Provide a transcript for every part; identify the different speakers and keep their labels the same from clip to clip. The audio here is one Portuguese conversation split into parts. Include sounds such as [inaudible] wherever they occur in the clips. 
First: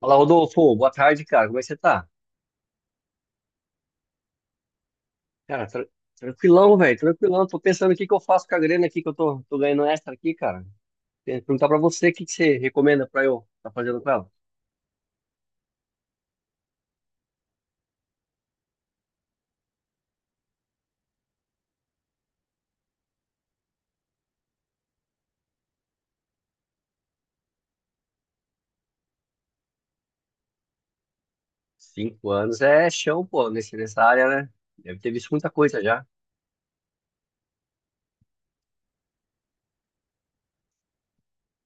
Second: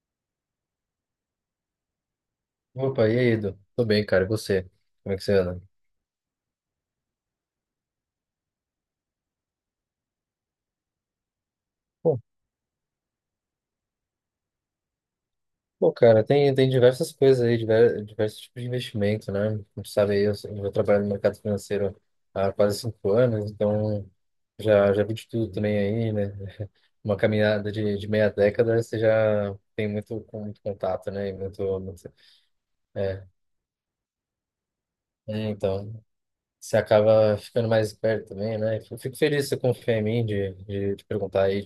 Speaker 1: Fala, Rodolfo. Boa tarde, cara. Como é que você tá?
Speaker 2: Opa, e aí, Edu? Tô bem, cara. E você? Como é que você anda?
Speaker 1: Cara, tranquilão, velho. Tranquilão. Tô pensando o que que eu faço com a grana aqui que eu tô ganhando extra aqui, cara. Queria perguntar pra você o
Speaker 2: Bom,
Speaker 1: que que você recomenda pra eu tá fazendo com ela.
Speaker 2: bom, cara, tem diversas coisas aí, diversos tipos de investimento, né? Como tu sabe aí, eu trabalho no mercado financeiro há quase 5 anos, então já vi de tudo também aí, né? [laughs] Uma caminhada de meia década, você já tem muito, com muito contato, né?
Speaker 1: 5 anos é chão,
Speaker 2: É,
Speaker 1: pô, nesse, nessa área, né? Deve ter visto muita
Speaker 2: é,
Speaker 1: coisa
Speaker 2: então,
Speaker 1: já.
Speaker 2: você acaba ficando mais esperto também, né? Eu fico feliz que você confia em mim de perguntar aí,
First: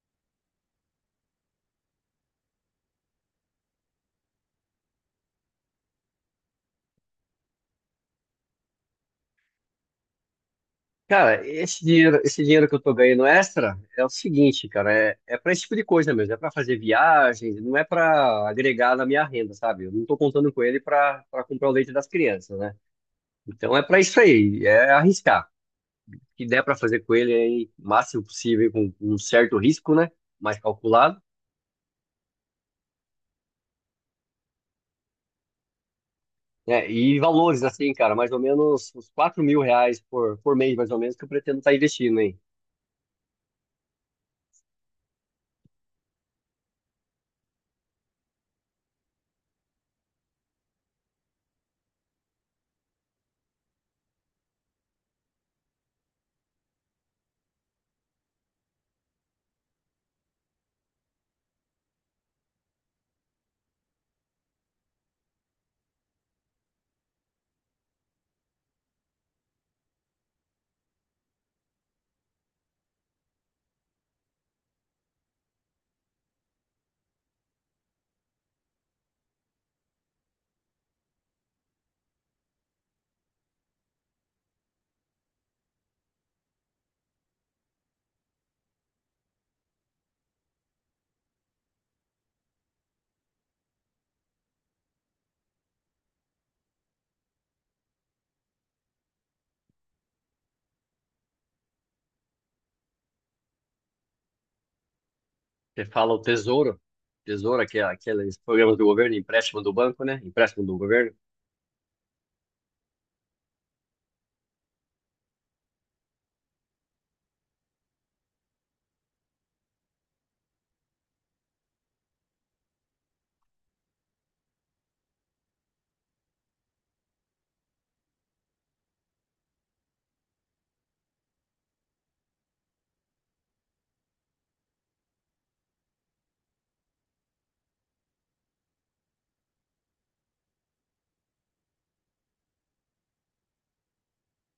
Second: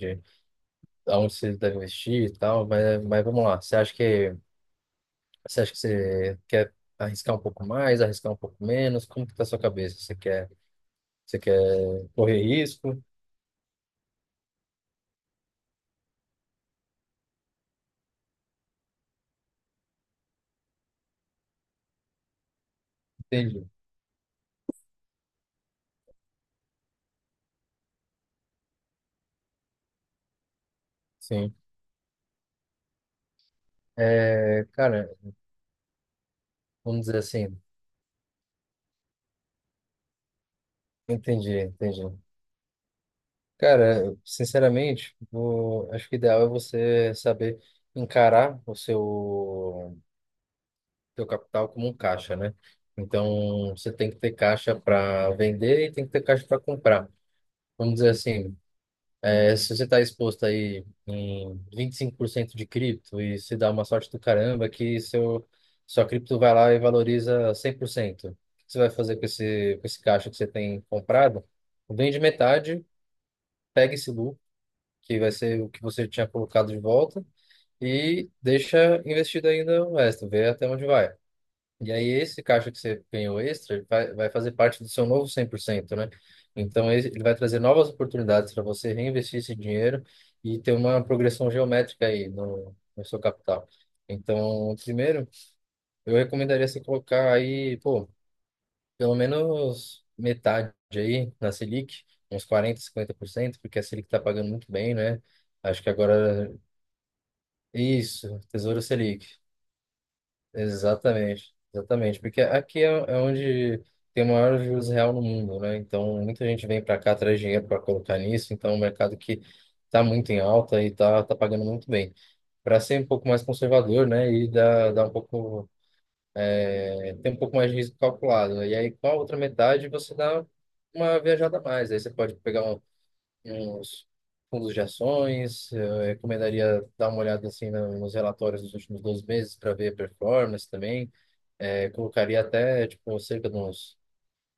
Speaker 2: aonde você deve investir e tal, mas vamos lá. Você acha que você quer arriscar um pouco mais, arriscar um pouco menos? Como que tá a sua cabeça? Você quer você
Speaker 1: Cara,
Speaker 2: quer
Speaker 1: esse dinheiro, esse
Speaker 2: correr
Speaker 1: dinheiro que eu tô
Speaker 2: risco?
Speaker 1: ganhando extra é o seguinte, cara, é para esse tipo de coisa mesmo, é para fazer viagens, não é para agregar na minha renda, sabe? Eu não tô contando com ele para comprar o leite das crianças, né?
Speaker 2: Entendi.
Speaker 1: Então é para isso aí, é arriscar. Que der para fazer com ele aí, o máximo possível, com um certo risco, né? Mais calculado,
Speaker 2: Sim. É, cara,
Speaker 1: né?
Speaker 2: vamos dizer
Speaker 1: E
Speaker 2: assim,
Speaker 1: valores, assim, cara, mais ou menos uns R$ 4.000 por mês, mais ou menos, que eu pretendo
Speaker 2: entendi,
Speaker 1: estar
Speaker 2: entendi.
Speaker 1: investindo, hein?
Speaker 2: Cara, sinceramente, acho que o ideal é você saber encarar o seu capital como um caixa, né? Então, você tem que ter caixa para vender e tem que ter caixa para comprar. Vamos dizer assim. É, se você está exposto aí em 25% de cripto e se dá uma sorte do caramba que sua cripto vai lá e valoriza 100%, o que você vai fazer com com esse caixa que você tem comprado? Vende metade, pega esse lucro, que vai ser o que você tinha colocado de volta, e deixa investido ainda o resto, vê até onde vai. E aí, esse caixa que você ganhou extra, ele vai fazer parte do seu novo 100%, né? Então, ele vai trazer novas oportunidades para você reinvestir esse dinheiro e ter uma progressão geométrica aí no seu capital. Então, primeiro, eu recomendaria você colocar aí, pô, pelo menos metade aí na Selic, uns 40-50%, porque a Selic está pagando muito bem, né? Acho
Speaker 1: Você
Speaker 2: que
Speaker 1: fala o
Speaker 2: agora.
Speaker 1: Tesouro, que é aqueles
Speaker 2: Isso,
Speaker 1: programas
Speaker 2: Tesouro
Speaker 1: do governo,
Speaker 2: Selic.
Speaker 1: empréstimo do banco, né? Empréstimo do governo,
Speaker 2: Exatamente, exatamente, porque aqui é onde tem o maior juros real no mundo, né? Então muita gente vem para cá, traz dinheiro para colocar nisso, então é um mercado que está muito em alta e está pagando muito bem. Para ser um pouco mais conservador, né? E dar dá um pouco, tem um pouco mais de risco calculado, né? E aí, com a outra metade, você dá uma viajada a mais. Aí você pode pegar uns fundos de ações. Eu recomendaria dar uma olhada assim nos relatórios dos últimos 12 meses para ver a performance também. É, colocaria até, tipo, cerca de uns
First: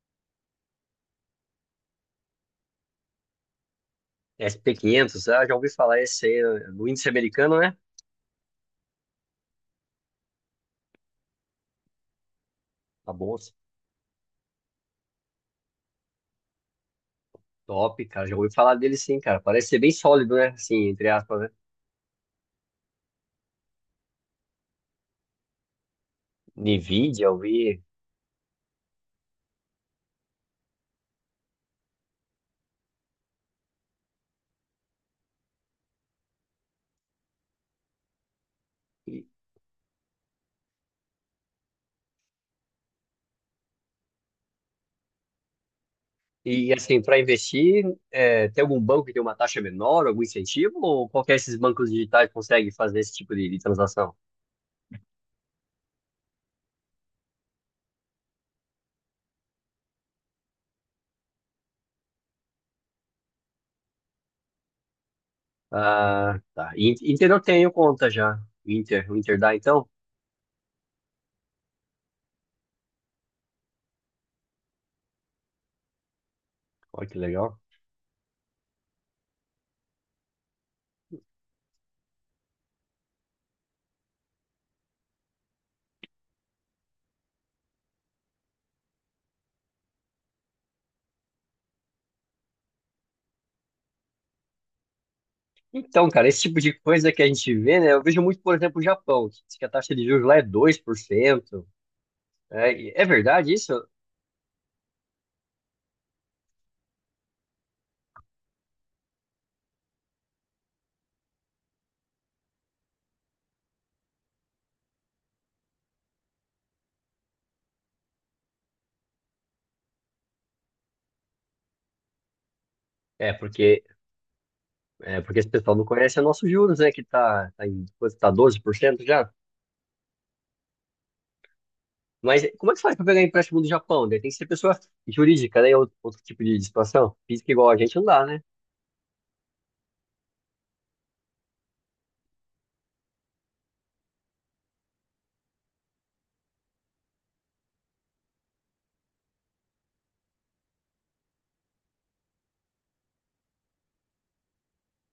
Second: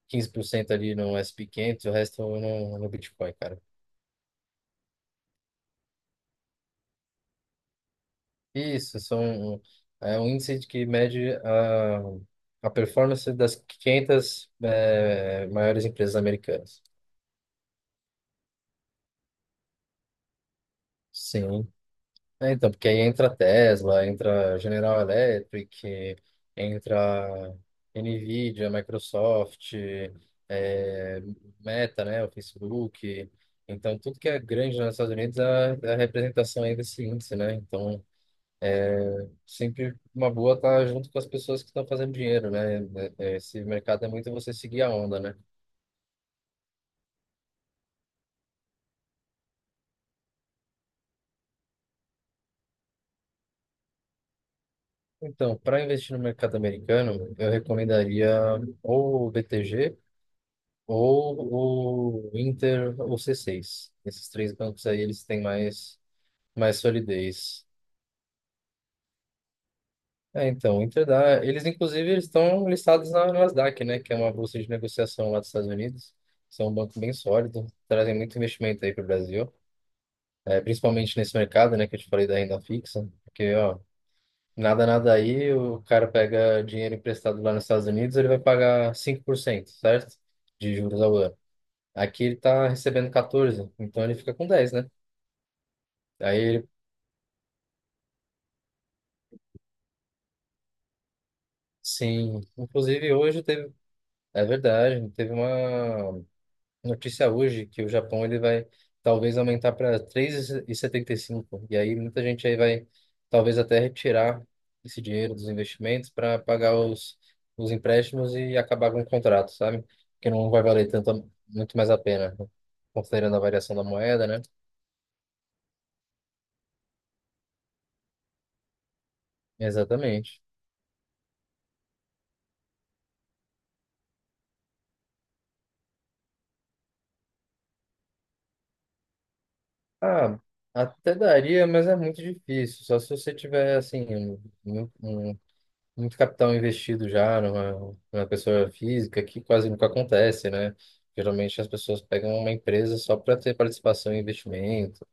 Speaker 2: 15% ali no S&P 500, e o resto no Bitcoin, cara.
Speaker 1: S&P 500, ah, já ouvi falar esse aí, do índice americano, né?
Speaker 2: Isso, é um índice de que mede a
Speaker 1: Tá
Speaker 2: performance
Speaker 1: bom,
Speaker 2: das 500 maiores empresas americanas.
Speaker 1: top, cara, já ouvi falar dele sim, cara, parece ser bem sólido, né? Assim, entre aspas, né?
Speaker 2: Sim. É, então, porque aí entra Tesla, entra General Electric,
Speaker 1: NVIDIA, eu
Speaker 2: entra
Speaker 1: vi.
Speaker 2: Nvidia, Microsoft, é, Meta, né, o Facebook. Então, tudo que é grande nos Estados Unidos é a representação aí desse índice, né? Então, é sempre uma boa estar junto com as pessoas que estão fazendo dinheiro, né? Esse mercado é muito você seguir a onda, né?
Speaker 1: E assim, para investir, é, tem algum banco que tem uma taxa menor, algum incentivo, ou qualquer desses bancos digitais consegue fazer esse tipo de transação?
Speaker 2: Então, para investir no mercado americano, eu recomendaria ou o BTG, ou o Inter, ou C6. Esses três bancos aí, eles têm
Speaker 1: Ah, tá.
Speaker 2: mais
Speaker 1: Inter eu
Speaker 2: solidez.
Speaker 1: tenho conta já. Inter, o Inter dá então?
Speaker 2: É, então, o Inter dá. Eles, inclusive, eles estão listados na Nasdaq, né? Que é uma bolsa de negociação lá dos Estados Unidos. São um banco
Speaker 1: Olha
Speaker 2: bem
Speaker 1: que legal.
Speaker 2: sólido, trazem muito investimento aí para o Brasil, é, principalmente nesse mercado, né? Que eu te falei da renda fixa. Porque, ó, nada aí, o cara pega dinheiro emprestado lá nos Estados Unidos, ele vai pagar 5%, certo? De juros ao ano. Aqui ele está recebendo 14, então ele fica com 10, né?
Speaker 1: Então, cara, esse tipo
Speaker 2: Aí
Speaker 1: de coisa que a gente vê, né? Eu vejo muito, por exemplo, o Japão, que diz que a taxa de juros lá é 2%.
Speaker 2: sim,
Speaker 1: É, e- é
Speaker 2: inclusive hoje
Speaker 1: verdade isso?
Speaker 2: teve, é verdade, teve uma notícia hoje que o Japão ele vai talvez aumentar para três e setenta e cinco. E aí muita gente aí vai talvez até retirar esse dinheiro dos investimentos para pagar os empréstimos e acabar com o contrato, sabe? Que não vai valer tanto, muito mais a pena, né?
Speaker 1: É,
Speaker 2: Considerando a variação
Speaker 1: porque,
Speaker 2: da moeda, né?
Speaker 1: é porque esse pessoal não conhece o nosso juros, né? Que tá em, quanto tá 12% já?
Speaker 2: Exatamente.
Speaker 1: Mas como é que faz para pegar empréstimo do Japão, né? Tem que ser pessoa jurídica, né? Outro tipo de situação. Física igual a gente não dá, né?
Speaker 2: Ah, até daria, mas é muito difícil. Só se você tiver, assim, um muito capital investido já numa pessoa física, que quase nunca acontece, né? Geralmente as pessoas pegam uma empresa só para ter participação em investimento.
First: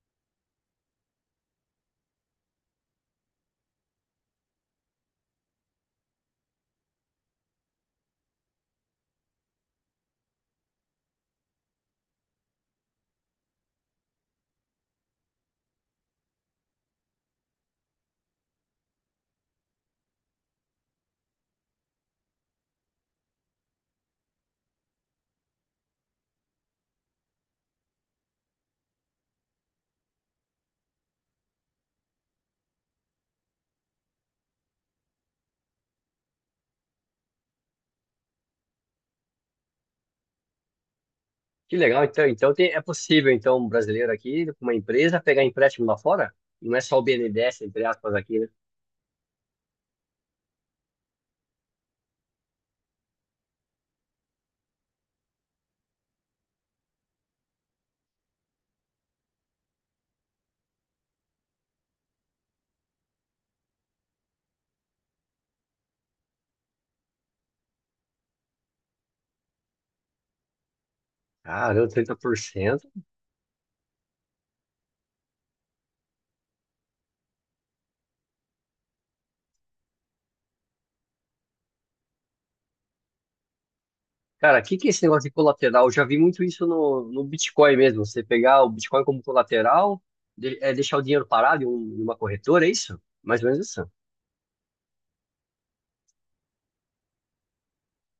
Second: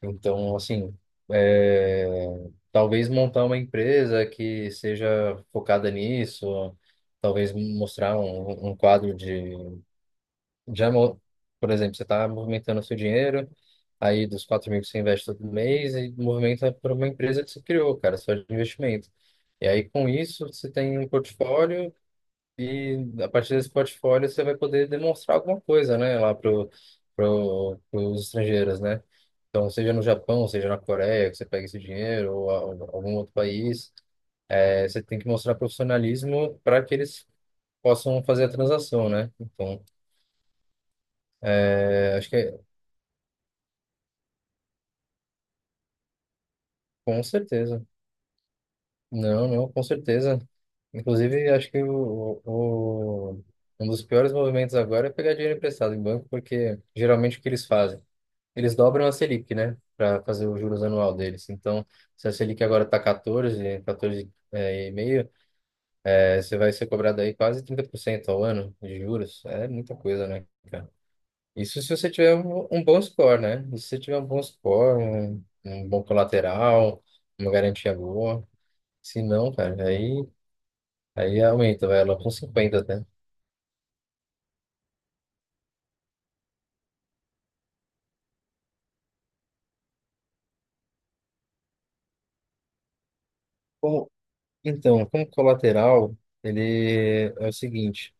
Speaker 2: Então, assim, é, talvez montar uma empresa que seja focada nisso, talvez mostrar um quadro de... Por exemplo, você está movimentando o seu dinheiro, aí dos 4 mil que você investe todo mês, e movimenta para uma empresa que você criou, cara, só de investimento. E aí, com isso, você tem um portfólio e, a partir desse portfólio, você vai poder demonstrar alguma coisa, né, lá pros estrangeiros, né? Então, seja no Japão, seja na Coreia, que você pega esse dinheiro, algum outro país, você tem que mostrar profissionalismo para que eles possam fazer a transação, né? Então,
Speaker 1: Que legal, então.
Speaker 2: acho que
Speaker 1: Então
Speaker 2: é,
Speaker 1: tem- é possível, então, um brasileiro aqui, com uma empresa, pegar empréstimo lá fora? Não é só o
Speaker 2: com
Speaker 1: BNDES, entre
Speaker 2: certeza.
Speaker 1: aspas, aqui, né?
Speaker 2: Não, não, com certeza. Inclusive, acho que um dos piores movimentos agora é pegar dinheiro emprestado em banco, porque geralmente o que eles fazem? Eles dobram a Selic, né? Para fazer o juros anual deles. Então, se a Selic agora está 14, 14 é, e meio, é, você vai ser cobrado aí quase 30% ao ano de juros. É muita coisa, né, cara? Isso
Speaker 1: Caramba,
Speaker 2: se você
Speaker 1: trinta
Speaker 2: tiver
Speaker 1: por
Speaker 2: um
Speaker 1: cento.
Speaker 2: bom score, né? E se você tiver um bom score, um bom colateral, uma garantia boa. Se não, cara, aí aumenta, vai lá com 50 até.
Speaker 1: Cara, o que que é esse negócio de colateral? Eu já vi muito isso no, no Bitcoin mesmo. Você pegar o Bitcoin como colateral, é deixar o dinheiro parado em uma corretora, é isso? Mais ou menos isso.
Speaker 2: Então, como colateral, ele é o seguinte:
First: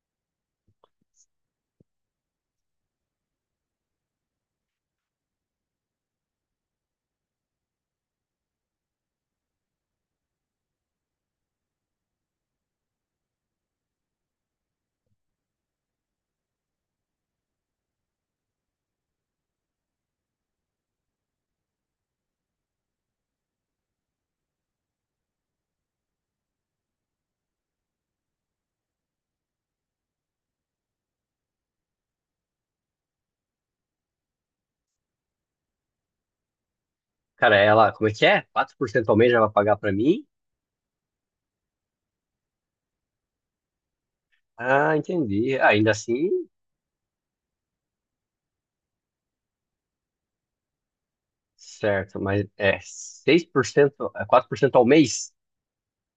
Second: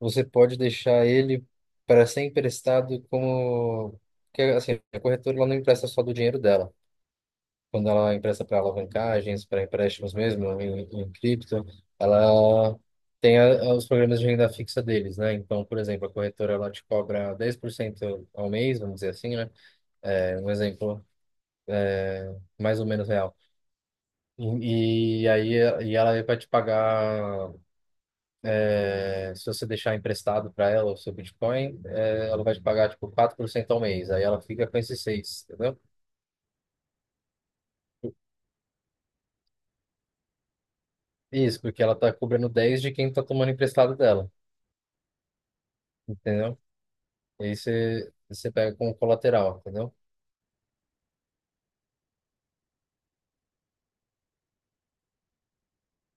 Speaker 2: você pode deixar ele para ser emprestado, como que assim, a corretora ela não empresta só do dinheiro dela. Quando ela empresta para alavancagens, para empréstimos mesmo em cripto, ela tem os programas de renda fixa deles, né? Então, por exemplo, a corretora ela te cobra 10% ao mês, vamos dizer assim, né? É um exemplo mais ou menos real. E, e aí e ela vai te pagar. Se você deixar emprestado para ela o seu Bitcoin, ela vai te pagar tipo 4% ao mês. Aí ela fica com esses seis, entendeu?
Speaker 1: Cara, ela, como é que é? 4% ao mês ela vai pagar para mim?
Speaker 2: Isso, porque ela tá cobrando 10 de quem tá tomando emprestado dela,
Speaker 1: Ah, entendi. Ah, ainda assim,
Speaker 2: entendeu? E aí você, você pega como colateral, entendeu?
Speaker 1: certo, mas é 6%, é 4% ao mês?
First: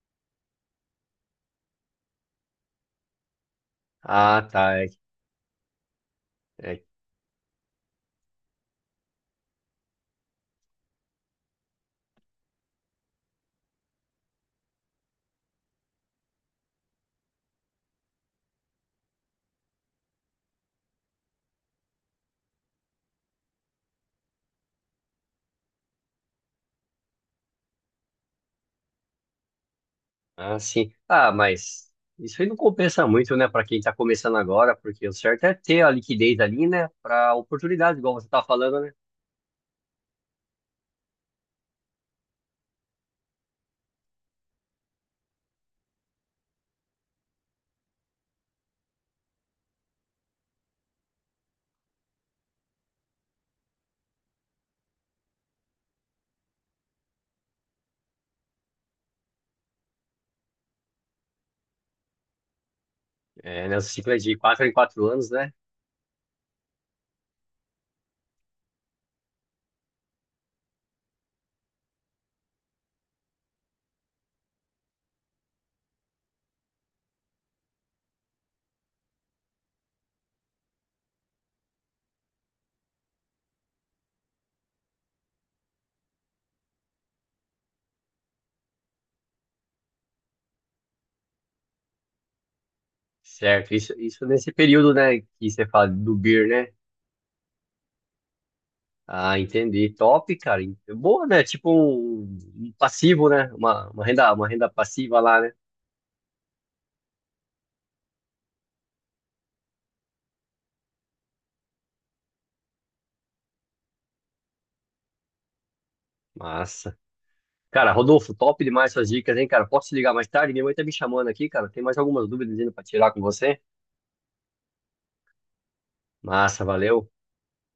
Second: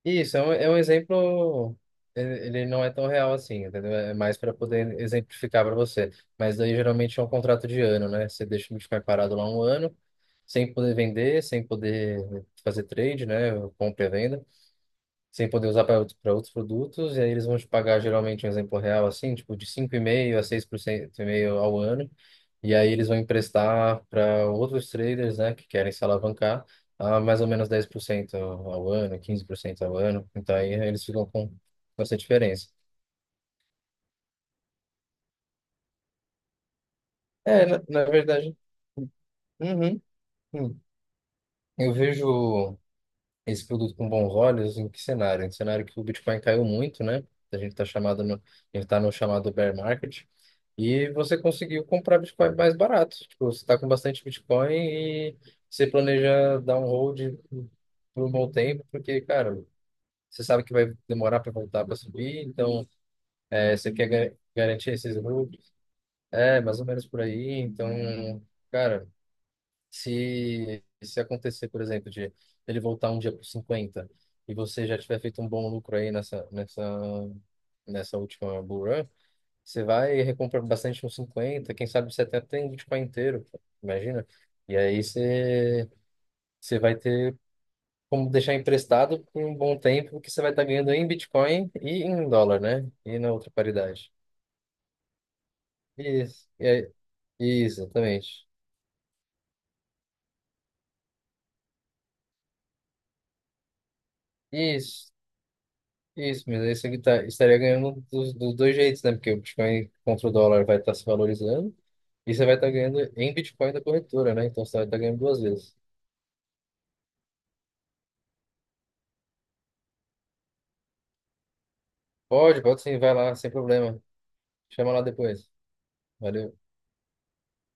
Speaker 2: Isso é um exemplo, ele não é tão real assim, entendeu? É mais
Speaker 1: Ah,
Speaker 2: para
Speaker 1: tá. É,
Speaker 2: poder exemplificar para você. Mas daí
Speaker 1: é-
Speaker 2: geralmente é um contrato de ano, né? Você deixa o Bitcoin parado lá um ano, sem poder vender, sem poder fazer trade, né? Compra e venda. Sem poder usar para pra outros produtos, e aí eles vão te pagar, geralmente um exemplo real, assim, tipo de 5,5% a 6% e meio ao ano, e aí eles vão emprestar para outros traders, né, que querem se alavancar, a mais ou menos 10% ao ano, 15% ao ano, então
Speaker 1: ah,
Speaker 2: aí
Speaker 1: sim.
Speaker 2: eles ficam
Speaker 1: Ah,
Speaker 2: com
Speaker 1: mas
Speaker 2: com essa
Speaker 1: isso aí não
Speaker 2: diferença.
Speaker 1: compensa muito, né, para quem está começando agora, porque o certo é ter a liquidez ali, né, para
Speaker 2: É,
Speaker 1: oportunidades,
Speaker 2: na
Speaker 1: igual você está
Speaker 2: verdade,
Speaker 1: falando, né?
Speaker 2: uhum, hum. Eu vejo esse produto com bons olhos em que cenário? Em cenário que o Bitcoin caiu muito, né? A gente tá no chamado bear market. E você conseguiu comprar Bitcoin mais barato. Tipo, você está com bastante Bitcoin e você planeja dar um hold por um bom tempo, porque, cara, você sabe que vai demorar para voltar para subir, então
Speaker 1: É,
Speaker 2: é,
Speaker 1: nessa
Speaker 2: você quer
Speaker 1: ciclo é de 4 em
Speaker 2: garantir
Speaker 1: 4
Speaker 2: esses
Speaker 1: anos, né?
Speaker 2: holds. É, mais ou menos por aí. Então, cara, se acontecer, por exemplo, de ele voltar um dia para 50 e você já tiver feito um bom lucro aí nessa última bull run, você vai e recompra bastante uns 50, quem sabe você até tem Bitcoin inteiro, pô, imagina. E aí você, você vai ter como deixar emprestado por um bom tempo, que você vai estar ganhando em Bitcoin e em dólar, né? E na outra
Speaker 1: Certo, isso,
Speaker 2: paridade.
Speaker 1: isso nesse período, né, que você fala do BIR,
Speaker 2: Isso, e
Speaker 1: né?
Speaker 2: aí- isso, exatamente.
Speaker 1: Ah, entendi. Top, cara. Boa, né? Tipo um passivo, né? Uma renda, uma renda,
Speaker 2: Isso,
Speaker 1: passiva lá, né?
Speaker 2: isso, mas aí você estaria ganhando dos dois jeitos, né? Porque o Bitcoin contra o dólar vai estar se valorizando e você vai estar ganhando em Bitcoin da corretora, né? Então você vai estar ganhando duas vezes.
Speaker 1: Massa. Cara, Rodolfo, top demais essas dicas, hein, cara? Posso te ligar mais tarde? Minha mãe tá me chamando aqui, cara. Tem mais algumas dúvidas
Speaker 2: Pode,
Speaker 1: ainda
Speaker 2: pode
Speaker 1: pra
Speaker 2: sim,
Speaker 1: tirar
Speaker 2: vai
Speaker 1: com
Speaker 2: lá, sem
Speaker 1: você?
Speaker 2: problema. Chama lá depois. Valeu.
Speaker 1: Massa, valeu.